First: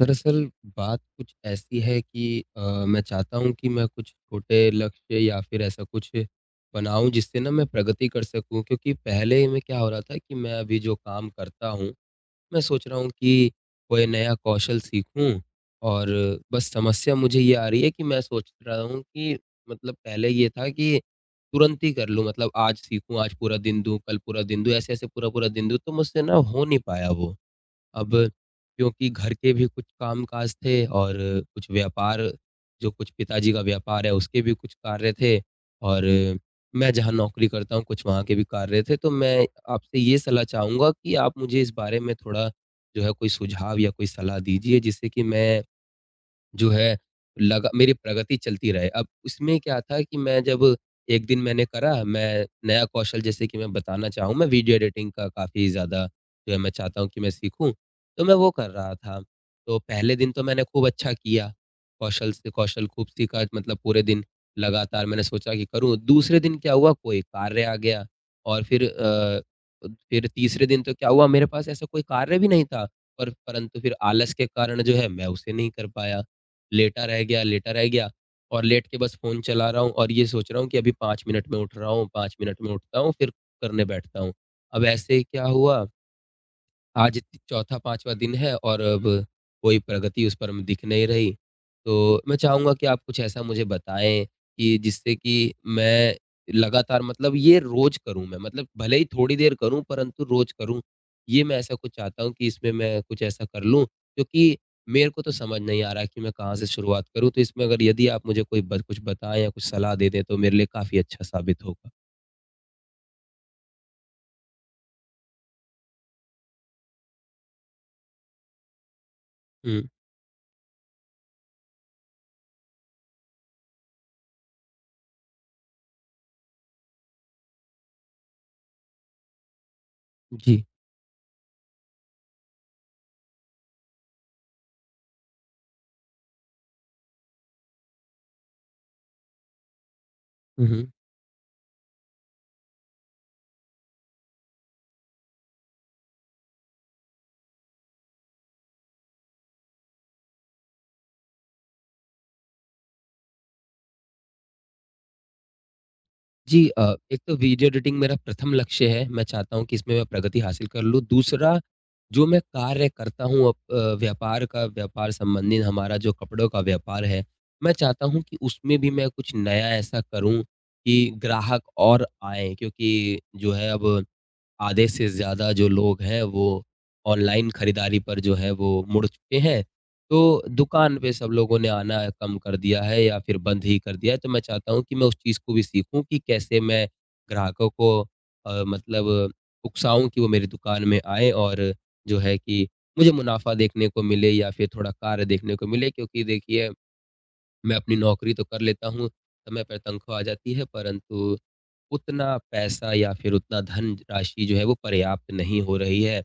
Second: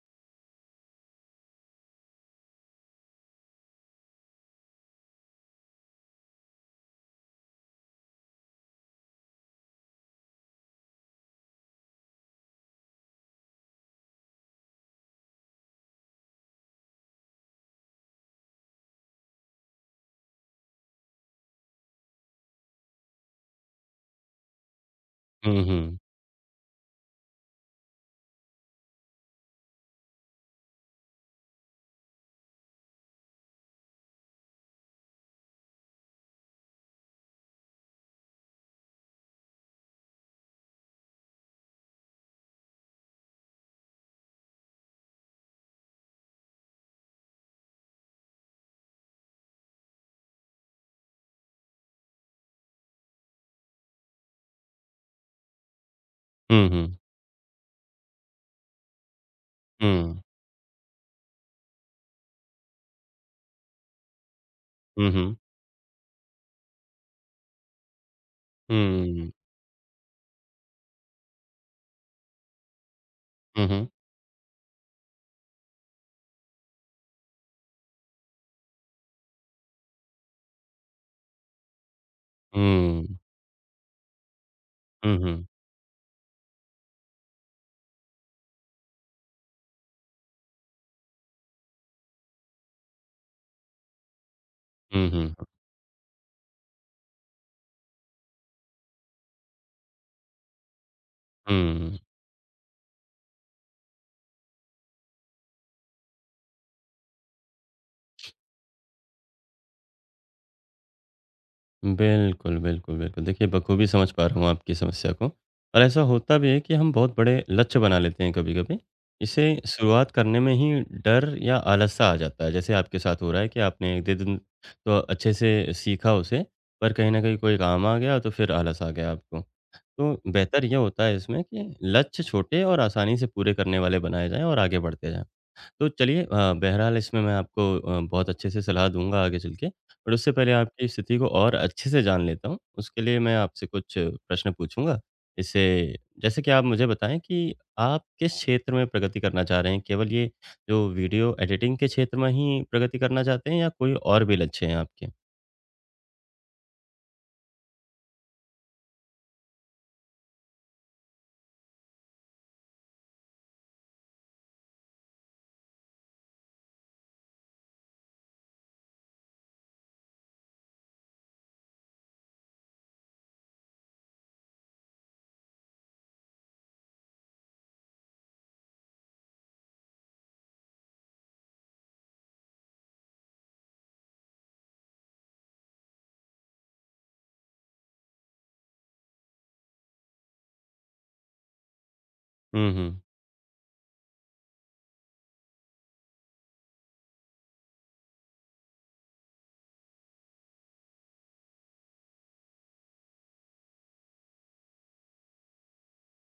दरअसल बात कुछ ऐसी है कि मैं चाहता हूँ कि मैं कुछ छोटे लक्ष्य या फिर ऐसा कुछ बनाऊँ जिससे ना मैं प्रगति कर सकूँ, क्योंकि पहले में क्या हो रहा था कि मैं अभी जो काम करता हूँ, मैं सोच रहा हूँ कि कोई नया कौशल सीखूँ और बस समस्या मुझे ये आ रही है कि मैं सोच रहा हूँ कि मतलब पहले ये था कि तुरंत ही कर लूँ, मतलब आज सीखूँ, आज पूरा दिन दूँ, कल पूरा दिन दूँ, ऐसे-ऐसे पूरा-पूरा हुँ, दिन दूँ, तो हुँ। मुझसे ना हो नहीं पाया वो। अब क्योंकि घर के भी कुछ काम-काज थे और कुछ व्यापार जो कुछ पिताजी का व्यापार है उसके भी कुछ कार्य थे और मैं जहाँ नौकरी करता हूँ कुछ वहाँ के भी कार्य थे। तो मैं आपसे ये सलाह चाहूँगा कि आप मुझे इस बारे में थोड़ा जो है कोई सुझाव या कोई सलाह दीजिए जिससे कि मैं जो है लगा मेरी प्रगति चलती रहे। अब उसमें क्या था कि मैं जब एक दिन मैंने करा, मैं नया कौशल जैसे कि मैं बताना चाहूँ, मैं वीडियो एडिटिंग का काफ़ी ज़्यादा जो है हुँ, मैं हुँ। चाहता हूँ कि मैं सीखूँ, तो मैं वो कर रहा था। तो पहले हुँ। दिन तो मैंने खूब अच्छा किया, कौशल से कौशल खूब सीखा, मतलब पूरे दिन लगातार हुँ, मैंने हुँ। सोचा कि करूँ। दूसरे दिन क्या हुआ, कोई कार्य आ गया और फिर हुँ। फिर तीसरे दिन तो क्या हुआ, मेरे पास ऐसा कोई कार्य भी नहीं था, पर हुँ, परंतु हुँ। फिर आलस के कारण जो है मैं उसे नहीं कर पाया। लेटा रह गया और लेट के बस फ़ोन चला रहा हूँ और ये सोच रहा हूँ कि अभी 5 मिनट में उठ रहा हूँ, 5 मिनट में उठता हुँ। हूँ, फिर करने बैठता हूँ। अब हुँ, ऐसे क्या हुँ। हुआ, आज चौथा-पाँचवा दिन है और अब कोई प्रगति उस पर दिख नहीं रही। तो मैं चाहूँगा कि आप कुछ ऐसा मुझे बताएँ कि हुँ, जिससे हुँ। कि मैं लगातार, मतलब ये रोज़ करूँ मैं, मतलब भले ही थोड़ी देर करूँ परंतु रोज़ करूँ। ये मैं ऐसा कुछ हुँ। चाहता हूँ कि इसमें मैं कुछ ऐसा कर लूँ, क्योंकि मेरे को तो समझ नहीं आ रहा है कि मैं कहाँ से शुरुआत करूँ। तो इसमें अगर यदि आप मुझे कोई ब कुछ बताएँ या कुछ सलाह दे दें तो मेरे लिए काफ़ी अच्छा साबित होगा। बिल्कुल, बिल्कुल, बिल्कुल। देखिए, बखूबी समझ पा रहा हूँ आपकी समस्या को और ऐसा होता भी है कि हम बहुत बड़े लक्ष्य बना लेते हैं कभी-कभी। इसे हुँ, शुरुआत करने में ही डर या आलस-सा आ जाता है। जैसे आपके साथ हो रहा है कि आपने 1 दिन तो अच्छे से सीखा उसे, पर कहीं न कहीं कोई काम आ गया, तो फिर आलस आ गया आपको। तो जी। बेहतर ये होता है इसमें कि लक्ष्य छोटे और आसानी से पूरे करने वाले बनाए जाएँ और आगे बढ़ते जाएँ। तो चलिए बहरहाल इसमें मैं आपको बहुत अच्छे से सलाह दूँगा आगे चल के। पर उससे पहले हुँ, आपकी हुँ। स्थिति को और अच्छे से जान लेता हूँ, उसके लिए मैं आपसे कुछ प्रश्न पूछूँगा। इससे जैसे कि आप मुझे बताएँ कि आप किस क्षेत्र में प्रगति करना चाह रहे हैं? केवल ये जो वीडियो एडिटिंग के क्षेत्र में ही प्रगति करना चाहते हैं या कोई और भी लक्ष्य हैं आपके? जी एक तो वीडियो एडिटिंग मेरा प्रथम लक्ष्य है। मैं चाहता हूँ कि इसमें मैं प्रगति हासिल कर लूँ। दूसरा, जो मैं कार्य करता हूँ व्यापार का व्यापार संबंधित हमारा जो कपड़ों का व्यापार है, मैं चाहता हूँ कि उसमें भी मैं कुछ नया ऐसा करूँ कि ग्राहक और आएँ। क्योंकि जो है अब आधे से ज़्यादा जो लोग हैं वो ऑनलाइन खरीदारी पर जो है वो मुड़ चुके हैं। तो दुकान पे सब लोगों ने आना कम कर दिया है या फिर बंद ही कर दिया है। तो मैं चाहता हूँ कि मैं उस चीज़ को भी सीखूँ कि कैसे मैं ग्राहकों को मतलब उकसाऊँ कि वो मेरी दुकान में आएँ और जो है कि हुँ, हुँ। मुझे मुनाफ़ा देखने को मिले या फिर थोड़ा कार्य देखने को मिले। क्योंकि देखिए मैं अपनी नौकरी तो कर लेता हूँ, समय पर तनख्वाह आ जाती है परंतु उतना पैसा या फिर उतना धन राशि जो है वो पर्याप्त नहीं हो रही है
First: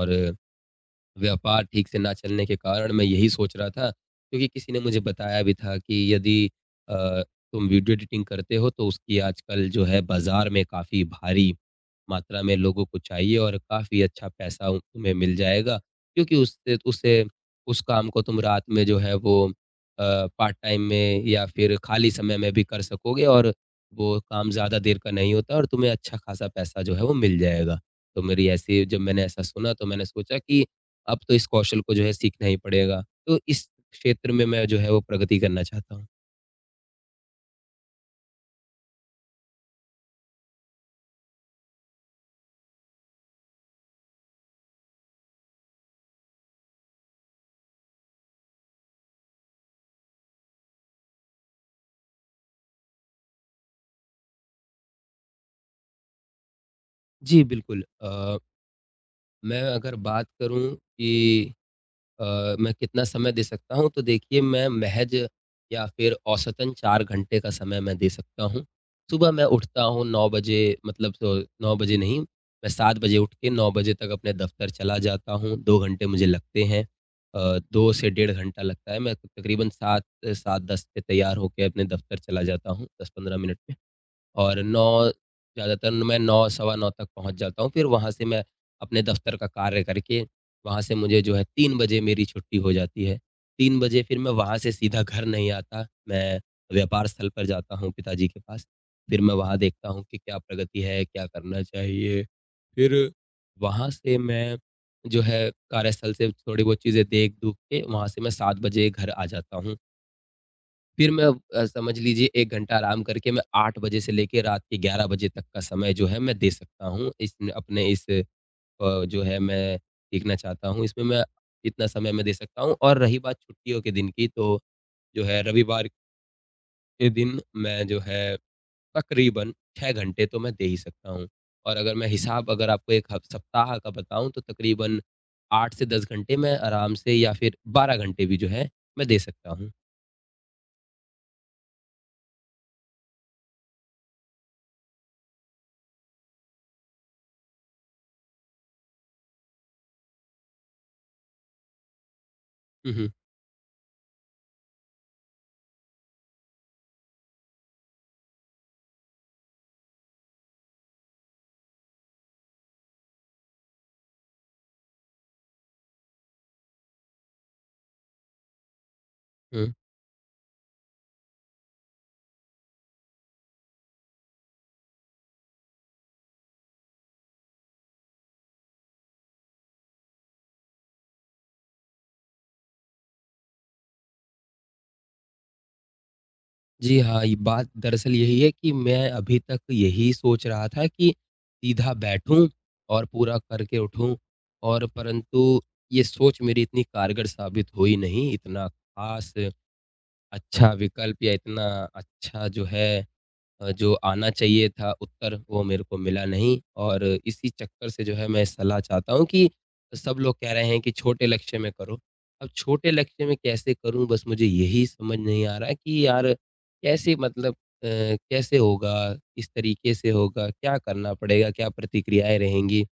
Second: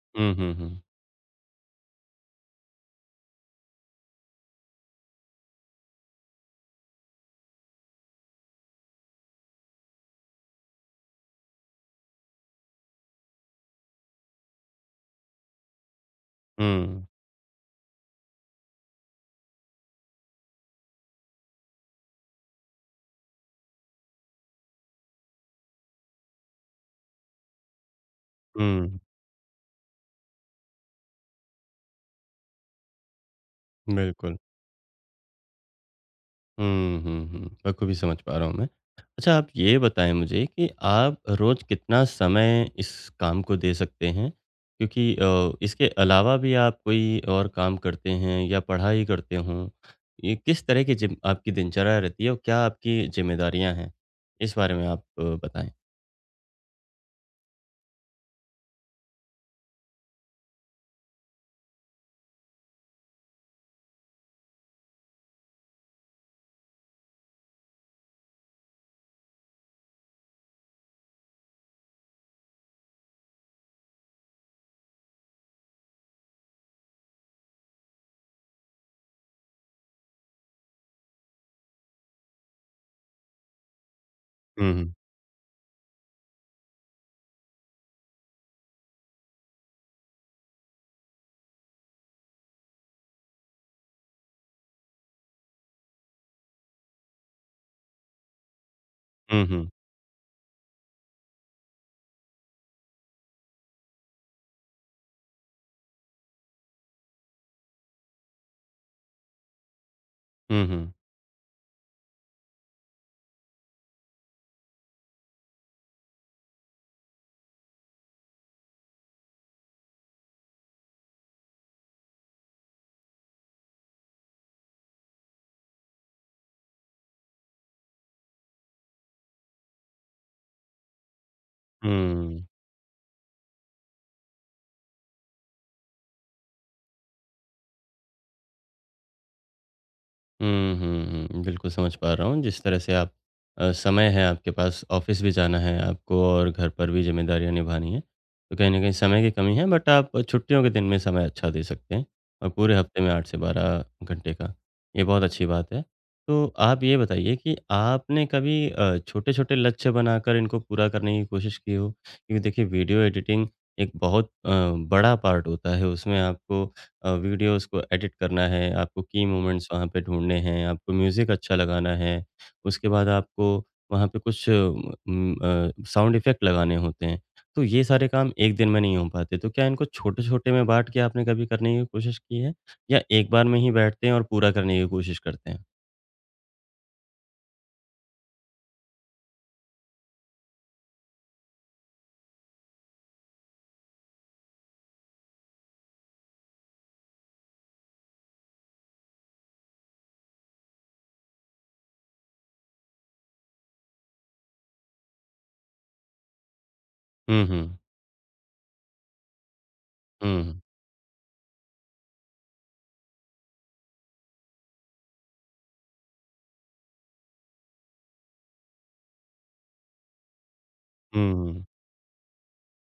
और हुँ, हुँ, हुँ। व्यापार ठीक से ना चलने के कारण मैं यही सोच रहा था, क्योंकि किसी ने मुझे बताया भी था कि यदि अ, तुम वीडियो एडिटिंग करते हो तो उसकी आजकल जो है बाज़ार में काफ़ी भारी मात्रा में लोगों को चाहिए और काफ़ी अच्छा पैसा उ तुम्हें मिल जाएगा, क्योंकि उससे हुँ, उसे उस काम को तुम रात में जो है वो पार्ट टाइम में या फिर खाली समय में भी कर सकोगे और वो काम ज़्यादा देर का नहीं होता और तुम्हें अच्छा खासा पैसा जो है वो मिल जाएगा। तो मेरी ऐसी, जब हुँ, मैंने ऐसा सुना तो मैंने सोचा कि अब तो इस कौशल को जो है सीखना ही पड़ेगा। तो इस क्षेत्र बिल्कुल। में मैं जो है वो प्रगति करना चाहता हूँ। हुँ, हुँ, हुँ। बखूबी समझ पा रहा हूँ मैं। अच्छा आप ये बताएँ मुझे कि आप रोज़ कितना समय इस काम को दे सकते हैं? क्योंकि इसके अलावा भी आप कोई और काम करते हैं या पढ़ाई करते हों, ये किस तरह की जिम आपकी दिनचर्या रहती है और क्या आपकी ज़िम्मेदारियाँ हैं? इस बारे में आप बताएँ। जी, बिल्कुल। मैं अगर बात करूँ कि मैं कितना समय दे सकता हूँ? तो देखिए मैं महज़ या फिर औसतन 4 घंटे का समय मैं दे सकता हूँ। सुबह मैं उठता हूँ 9 बजे, मतलब 9 बजे नहीं, मैं 7 बजे उठ के 9 बजे तक अपने दफ़्तर चला जाता हूँ, 2 घंटे मुझे लगते हैं। 2 से डेढ़ घंटा लगता है। मैं तकरीबन 7, 7-10 पे तैयार होके अपने दफ़्तर चला जाता हूँ, 10-15 मिनट में। और हुँ, हुँ। 9 ज़्यादातर मैं 9 सवा 9 तक पहुँच जाता हूँ, फिर वहाँ से मैं अपने दफ़्तर का कार्य करके, वहाँ से मुझे जो है 3 बजे मेरी छुट्टी हो जाती है। 3 बजे फिर मैं वहाँ से सीधा घर नहीं आता, मैं व्यापार स्थल पर जाता हूँ पिताजी के पास। फिर मैं हुँ, वहाँ हुँ। देखता हूँ कि क्या प्रगति है, क्या करना चाहिए। फिर वहाँ से मैं जो है कार्यस्थल से थोड़ी बहुत चीज़ें देख-दूख के, वहाँ से मैं 7 बजे घर आ जाता हूँ। हुँ, हुँ। फिर मैं समझ लीजिए 1 घंटा आराम करके मैं 8 बजे से लेके रात के 11 बजे तक का समय जो है मैं दे सकता हूँ। इस अपने इस जो है मैं सीखना चाहता हूँ इसमें मैं इतना समय मैं दे सकता हूँ। और रही बात छुट्टियों के दिन की, तो जो है रविवार के दिन मैं जो है तकरीबन 6 घंटे तो मैं दे ही सकता हूँ। और अगर मैं हुँ। हिसाब अगर आपको 1 हफ सप्ताह का बताऊँ तो तकरीबन 8 से 10 घंटे मैं आराम से या फिर 12 घंटे भी जो है मैं दे सकता हूँ। हुँ, हुँ, हुँ। बिल्कुल समझ पा रहा हूँ जिस तरह से आप समय है आपके पास, ऑफ़िस भी जाना है आपको और घर पर भी ज़िम्मेदारियाँ निभानी हैं। तो कहीं न कहीं समय की कमी है बट आप छुट्टियों के दिन में समय अच्छा दे सकते हैं और पूरे हुँ, हफ़्ते में हुँ। 8 से 12 घंटे का, ये बहुत अच्छी बात है। तो आप ये बताइए कि आपने कभी छोटे-छोटे लक्ष्य बनाकर इनको पूरा करने की कोशिश की हो? क्योंकि देखिए वीडियो एडिटिंग एक बहुत बड़ा पार्ट होता है उसमें आपको वीडियोज़ को एडिट करना है, आपको की मोमेंट्स हुँ। वहाँ पे ढूँढने हैं, आपको म्यूज़िक अच्छा लगाना है, उसके बाद आपको वहाँ पे कुछ साउंड इफ़ेक्ट लगाने होते हैं। तो ये सारे काम एक दिन में नहीं हो पाते, तो क्या इनको छोटे-छोटे में बाँट के आपने कभी करने की कोशिश की है? या एक बार में ही बैठते हैं और पूरा करने की कोशिश करते हैं? जी हाँ, ये बात दरअसल यही है कि मैं अभी तक यही सोच रहा था कि सीधा बैठूँ और पूरा करके उठूँ, और परंतु ये सोच मेरी इतनी कारगर साबित हुई नहीं, इतना ख़ास अच्छा विकल्प या इतना अच्छा जो है जो आना चाहिए था उत्तर वो मेरे को मिला नहीं और हुँ, इसी हुँ। चक्कर से जो है मैं सलाह चाहता हूँ कि सब लोग हुँ, कह हुँ। रहे हैं कि छोटे लक्ष्य में करो। अब छोटे लक्ष्य में कैसे करूँ बस मुझे यही समझ नहीं आ रहा है कि यार कैसे, मतलब कैसे होगा? किस तरीके से होगा? क्या करना हुँ, पड़ेगा? हुँ। क्या प्रतिक्रियाएँ रहेंगी?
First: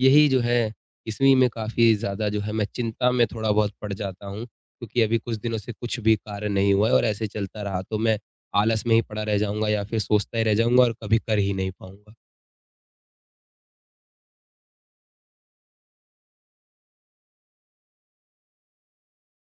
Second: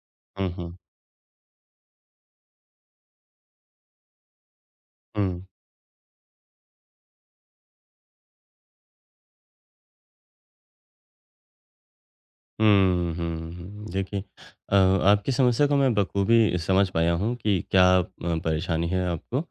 यही जो हुँ, है, हुँ। इसी में काफ़ी ज़्यादा जो है मैं चिंता में थोड़ा बहुत पड़ जाता हूँ, क्योंकि अभी कुछ हुँ। दिनों से कुछ भी कार्य नहीं हुआ है और ऐसे चलता रहा तो मैं आलस में ही पड़ा रह जाऊँगा या फिर सोचता ही रह जाऊँगा और कभी कर ही नहीं पाऊँगा। हुँ, हुँ, हुँ। देखिए आपकी समस्या को मैं बखूबी समझ पाया हूँ कि क्या परेशानी है आपको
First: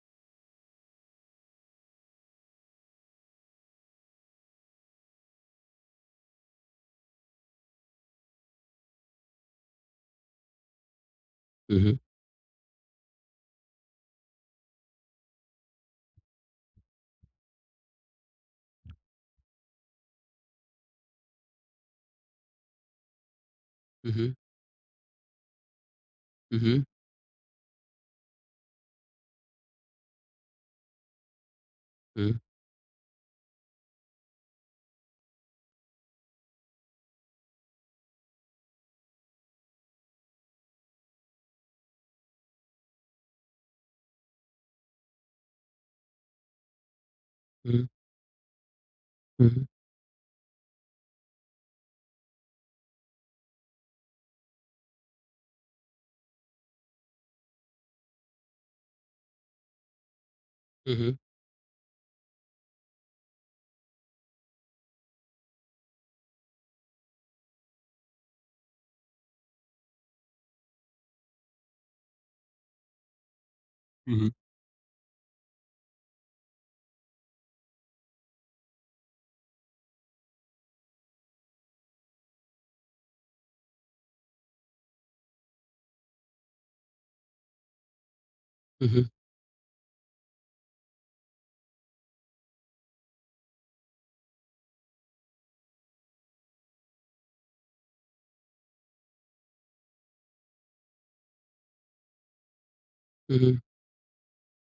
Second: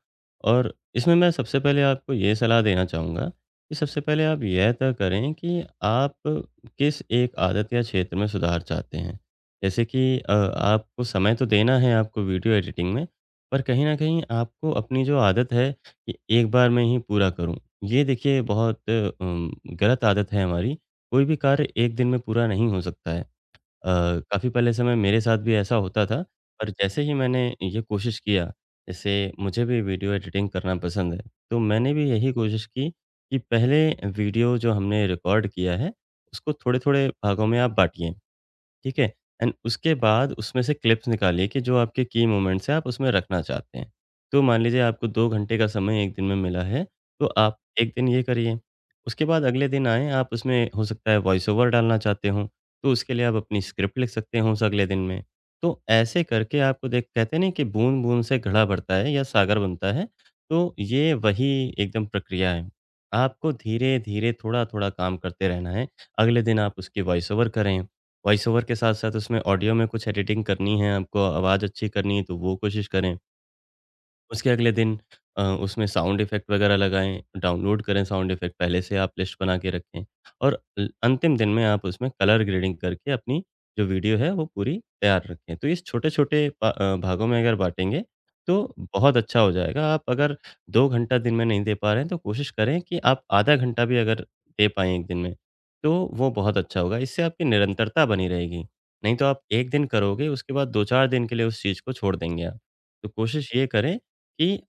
और इसमें मैं सबसे पहले आपको ये सलाह देना चाहूँगा कि सबसे पहले आप यह तय करें कि आप किस एक आदत या क्षेत्र में सुधार चाहते हैं। जैसे कि आपको समय तो देना हुँ, है हुँ। आपको वीडियो एडिटिंग में, पर कहीं न कहीं आपको अपनी जो आदत है कि एक बार में ही पूरा करूँ, ये देखिए बहुत गलत आदत है हमारी कोई भी कार्य एक दिन में पूरा नहीं हो सकता है। अ, हुँ, हुँ। काफ़ी पहले समय मेरे साथ भी ऐसा होता था हुँ, और हुँ। जैसे ही मैंने ये कोशिश किया, जैसे मुझे भी वीडियो एडिटिंग करना पसंद है, तो मैंने भी हुँ, यही कोशिश की कि पहले वीडियो जो हमने रिकॉर्ड किया है, उसको थोड़े-थोड़े भागों में आप बाँटिए। ठीक है? एंड उसके बाद उसमें से क्लिप्स निकालिए कि जो आपके की मोमेंट्स हैं, आप उसमें रखना चाहते हैं। तो मान लीजिए आपको 2 घंटे का समय 1 दिन में मिला है, तो आप हुँ। 1 दिन ये करिए। उसके बाद हुँ, हुँ। अगले दिन आएँ, आप उसमें हो सकता है वॉइस ओवर डालना चाहते हों, तो उसके लिए आप अपनी स्क्रिप्ट लिख सकते हो उस अगले दिन में। तो ऐसे करके आपको देख कहते नहीं कि बूँद-बूँद से घड़ा भरता है या सागर बनता है, तो हुँ, ये हुँ। वही एकदम प्रक्रिया है। आपको धीरे-धीरे, थोड़ा-थोड़ा काम करते रहना है। अगले दिन आप उसकी वॉइस ओवर करें। वॉइस ओवर के साथ-साथ उसमें ऑडियो में कुछ एडिटिंग करनी है, आपको आवाज़ अच्छी करनी है, तो वो कोशिश करें। उसके अगले दिन उसमें साउंड इफ़ेक्ट वगैरह लगाएँ, डाउनलोड करें साउंड इफ़ेक्ट, पहले से आप लिस्ट बना के रखें और ल अंतिम दिन में आप उसमें कलर ग्रेडिंग करके अपनी जो वीडियो है, वो पूरी तैयार रखें। तो इस छोटे-छोटे भागों में अगर बाँटेंगे, तो हुँ, हुँ। बहुत अच्छा हो जाएगा। आप अगर 2 घंटा दिन में नहीं दे पा रहे हैं, तो कोशिश करें कि आप आधा घंटा भी अगर दे पाएँ 1 दिन में, तो वो बहुत अच्छा होगा। इससे आपकी निरंतरता बनी रहेगी। नहीं तो आप 1 दिन करोगे, उसके बाद 2-4 दिन के लिए उस चीज़ को छोड़ देंगे आप। तो हुँ, कोशिश हुँ। ये करें कि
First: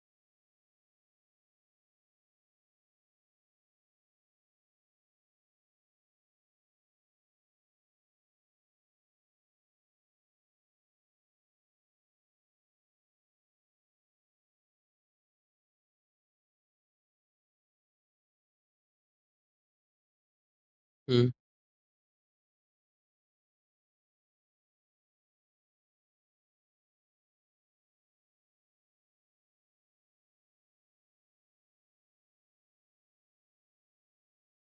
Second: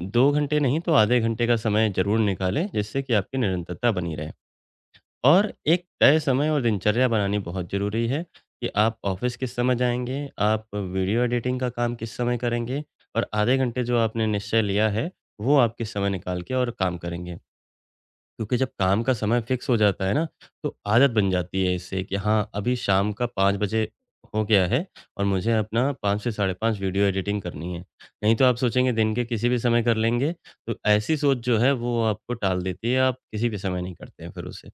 2 घंटे नहीं तो आधे घंटे का समय ज़रूर निकालें, जिससे कि आपकी निरंतरता बनी रहे। और एक तय समय और दिनचर्या बनानी बहुत ज़रूरी है कि आप ऑफ़िस किस समय जाएँगे, आप वीडियो एडिटिंग का काम किस समय करेंगे और आधे घंटे जो आपने निश्चय लिया है, वो आप किस समय निकाल के और काम करेंगे। क्योंकि जब काम का समय फिक्स हो जाता है ना, तो आदत बन जाती है इससे कि हाँ, अभी शाम का 5 बजे हो गया है और मुझे अपना 5 से साढ़े 5 वीडियो एडिटिंग करनी है। नहीं तो आप सोचेंगे दिन के किसी भी समय कर लेंगे, तो ऐसी सोच जो है वो आपको टाल देती है, आप किसी भी समय नहीं करते हैं फिर उसे।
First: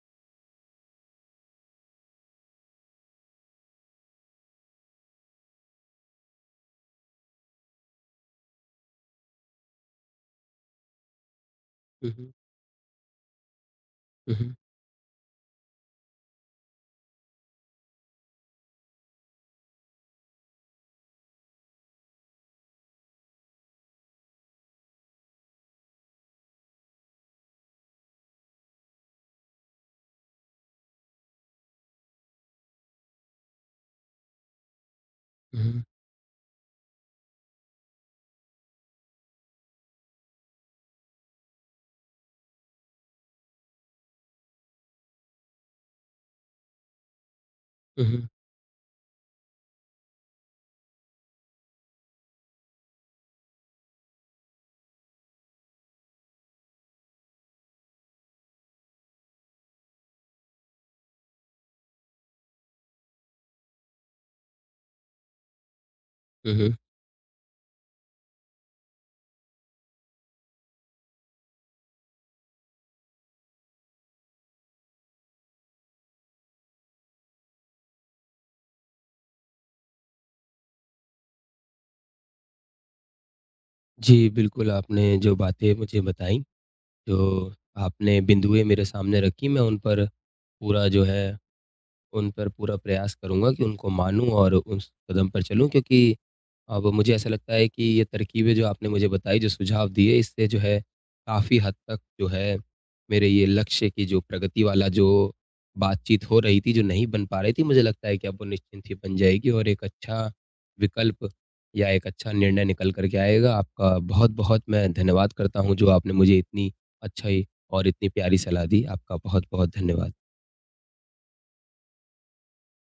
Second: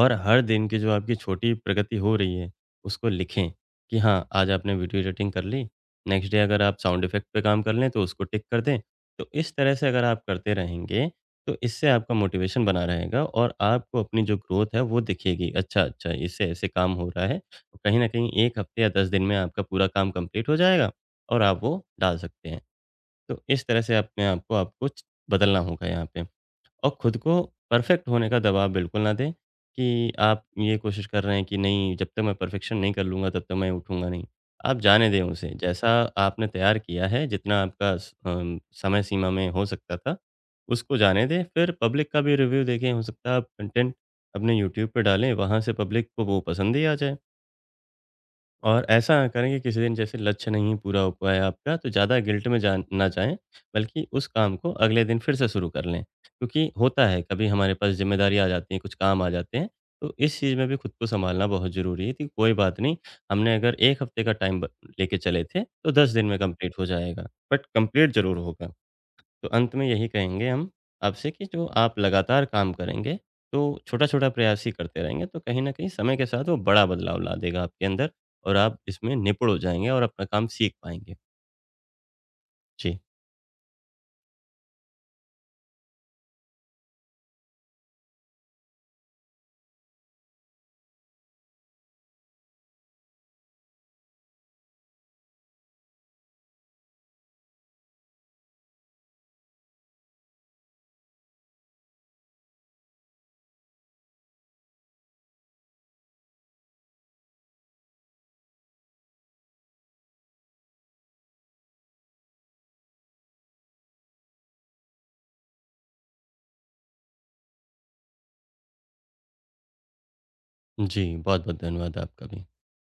और हर दिन की जो आपकी छोटी प्रगति हो रही है, उसको लिखें कि हाँ, आज आपने वीडियो एडिटिंग कर ली, नेक्स्ट डे अगर आप साउंड इफ़ेक्ट पे काम कर लें, तो उसको टिक कर दें। तो इस तरह से अगर आप करते रहेंगे, तो इससे हुँ, आपका हुँ। मोटिवेशन बना रहेगा और आपको अपनी हुँ, जो हुँ। ग्रोथ है, वो दिखेगी। अच्छा, अच्छा, इससे ऐसे काम हो रहा है। तो कहीं न कहीं 1 हफ़्ते या 10 दिन में आपका पूरा काम कंप्लीट हो जाएगा और आप वो डाल सकते हैं। तो इस तरह से अपने आप को आपको च बदलना होगा यहाँ पे। और खुद को परफेक्ट होने का दबाव बिल्कुल ना दें कि आप ये कोशिश कर रहे हैं कि नहीं जब तक मैं परफेक्शन नहीं कर लूँगा तब तक मैं उठूँगा नहीं। आप जाने दें उसे, हुँ, हुँ। जैसा आपने तैयार किया है जितना आपका समय सीमा में हो सकता था, उसको जाने दें। फिर पब्लिक का भी रिव्यू देखें, हो सकता है आप कंटेंट अपने यूट्यूब पे डालें, वहाँ से पब्लिक को वो पसंद ही आ जाए। हुँ, हुँ। और ऐसा ना करें कि किसी दिन जैसे लक्ष्य नहीं पूरा हो पाया आपका तो ज़्यादा गिल्ट में जा ना जाएँ, बल्कि उस काम को अगले दिन फिर से शुरू कर लें। क्योंकि होता है कभी हमारे पास ज़िम्मेदारी आ जाती है, कुछ काम आ जाते हैं, तो इस चीज़ में भी खुद को सँभालना बहुत ज़रूरी है कि कोई बात नहीं, हमने अगर 1 हफ़्ते का टाइम ब लेके चले थे, तो 10 दिन में हुँ, हुँ। कंप्लीट हो जाएगा, बट कंप्लीट ज़रूर होगा। तो अंत में यही कहेंगे हम आपसे कि जो आप लगातार काम करेंगे, तो छोटा-छोटा प्रयास ही करते रहेंगे, तो कहीं न कहीं समय के साथ वो बड़ा बदलाव ला देगा आपके अंदर और आप इसमें निपुण हो जाएँगे और अपना काम सीख पाएँगे। जी। जी, बिल्कुल आपने जो बातें मुझे बताईं, जो आपने बिंदुएँ मेरे सामने रखी, मैं उन पर पूरा जो है उन पर पूरा प्रयास करूँगा कि उनको मानूँ और उस कदम पर चलूँ, क्योंकि अब मुझे ऐसा लगता है कि ये तरकीबें जो आपने मुझे बताई, जो सुझाव दिए, इससे जो है काफ़ी हद तक जो है मेरे ये लक्ष्य की जो प्रगति वाला जो बातचीत हो रही थी, जो नहीं बन पा रही थी, मुझे लगता है कि अब वो निश्चिंत ही बन जाएगी और एक अच्छा विकल्प या एक अच्छा निर्णय निकल कर के आएगा। आपका बहुत-बहुत मैं धन्यवाद करता हूँ, जो आपने मुझे इतनी अच्छी और इतनी प्यारी सलाह दी। आपका बहुत-बहुत धन्यवाद। जी, बहुत-बहुत धन्यवाद आपका भी।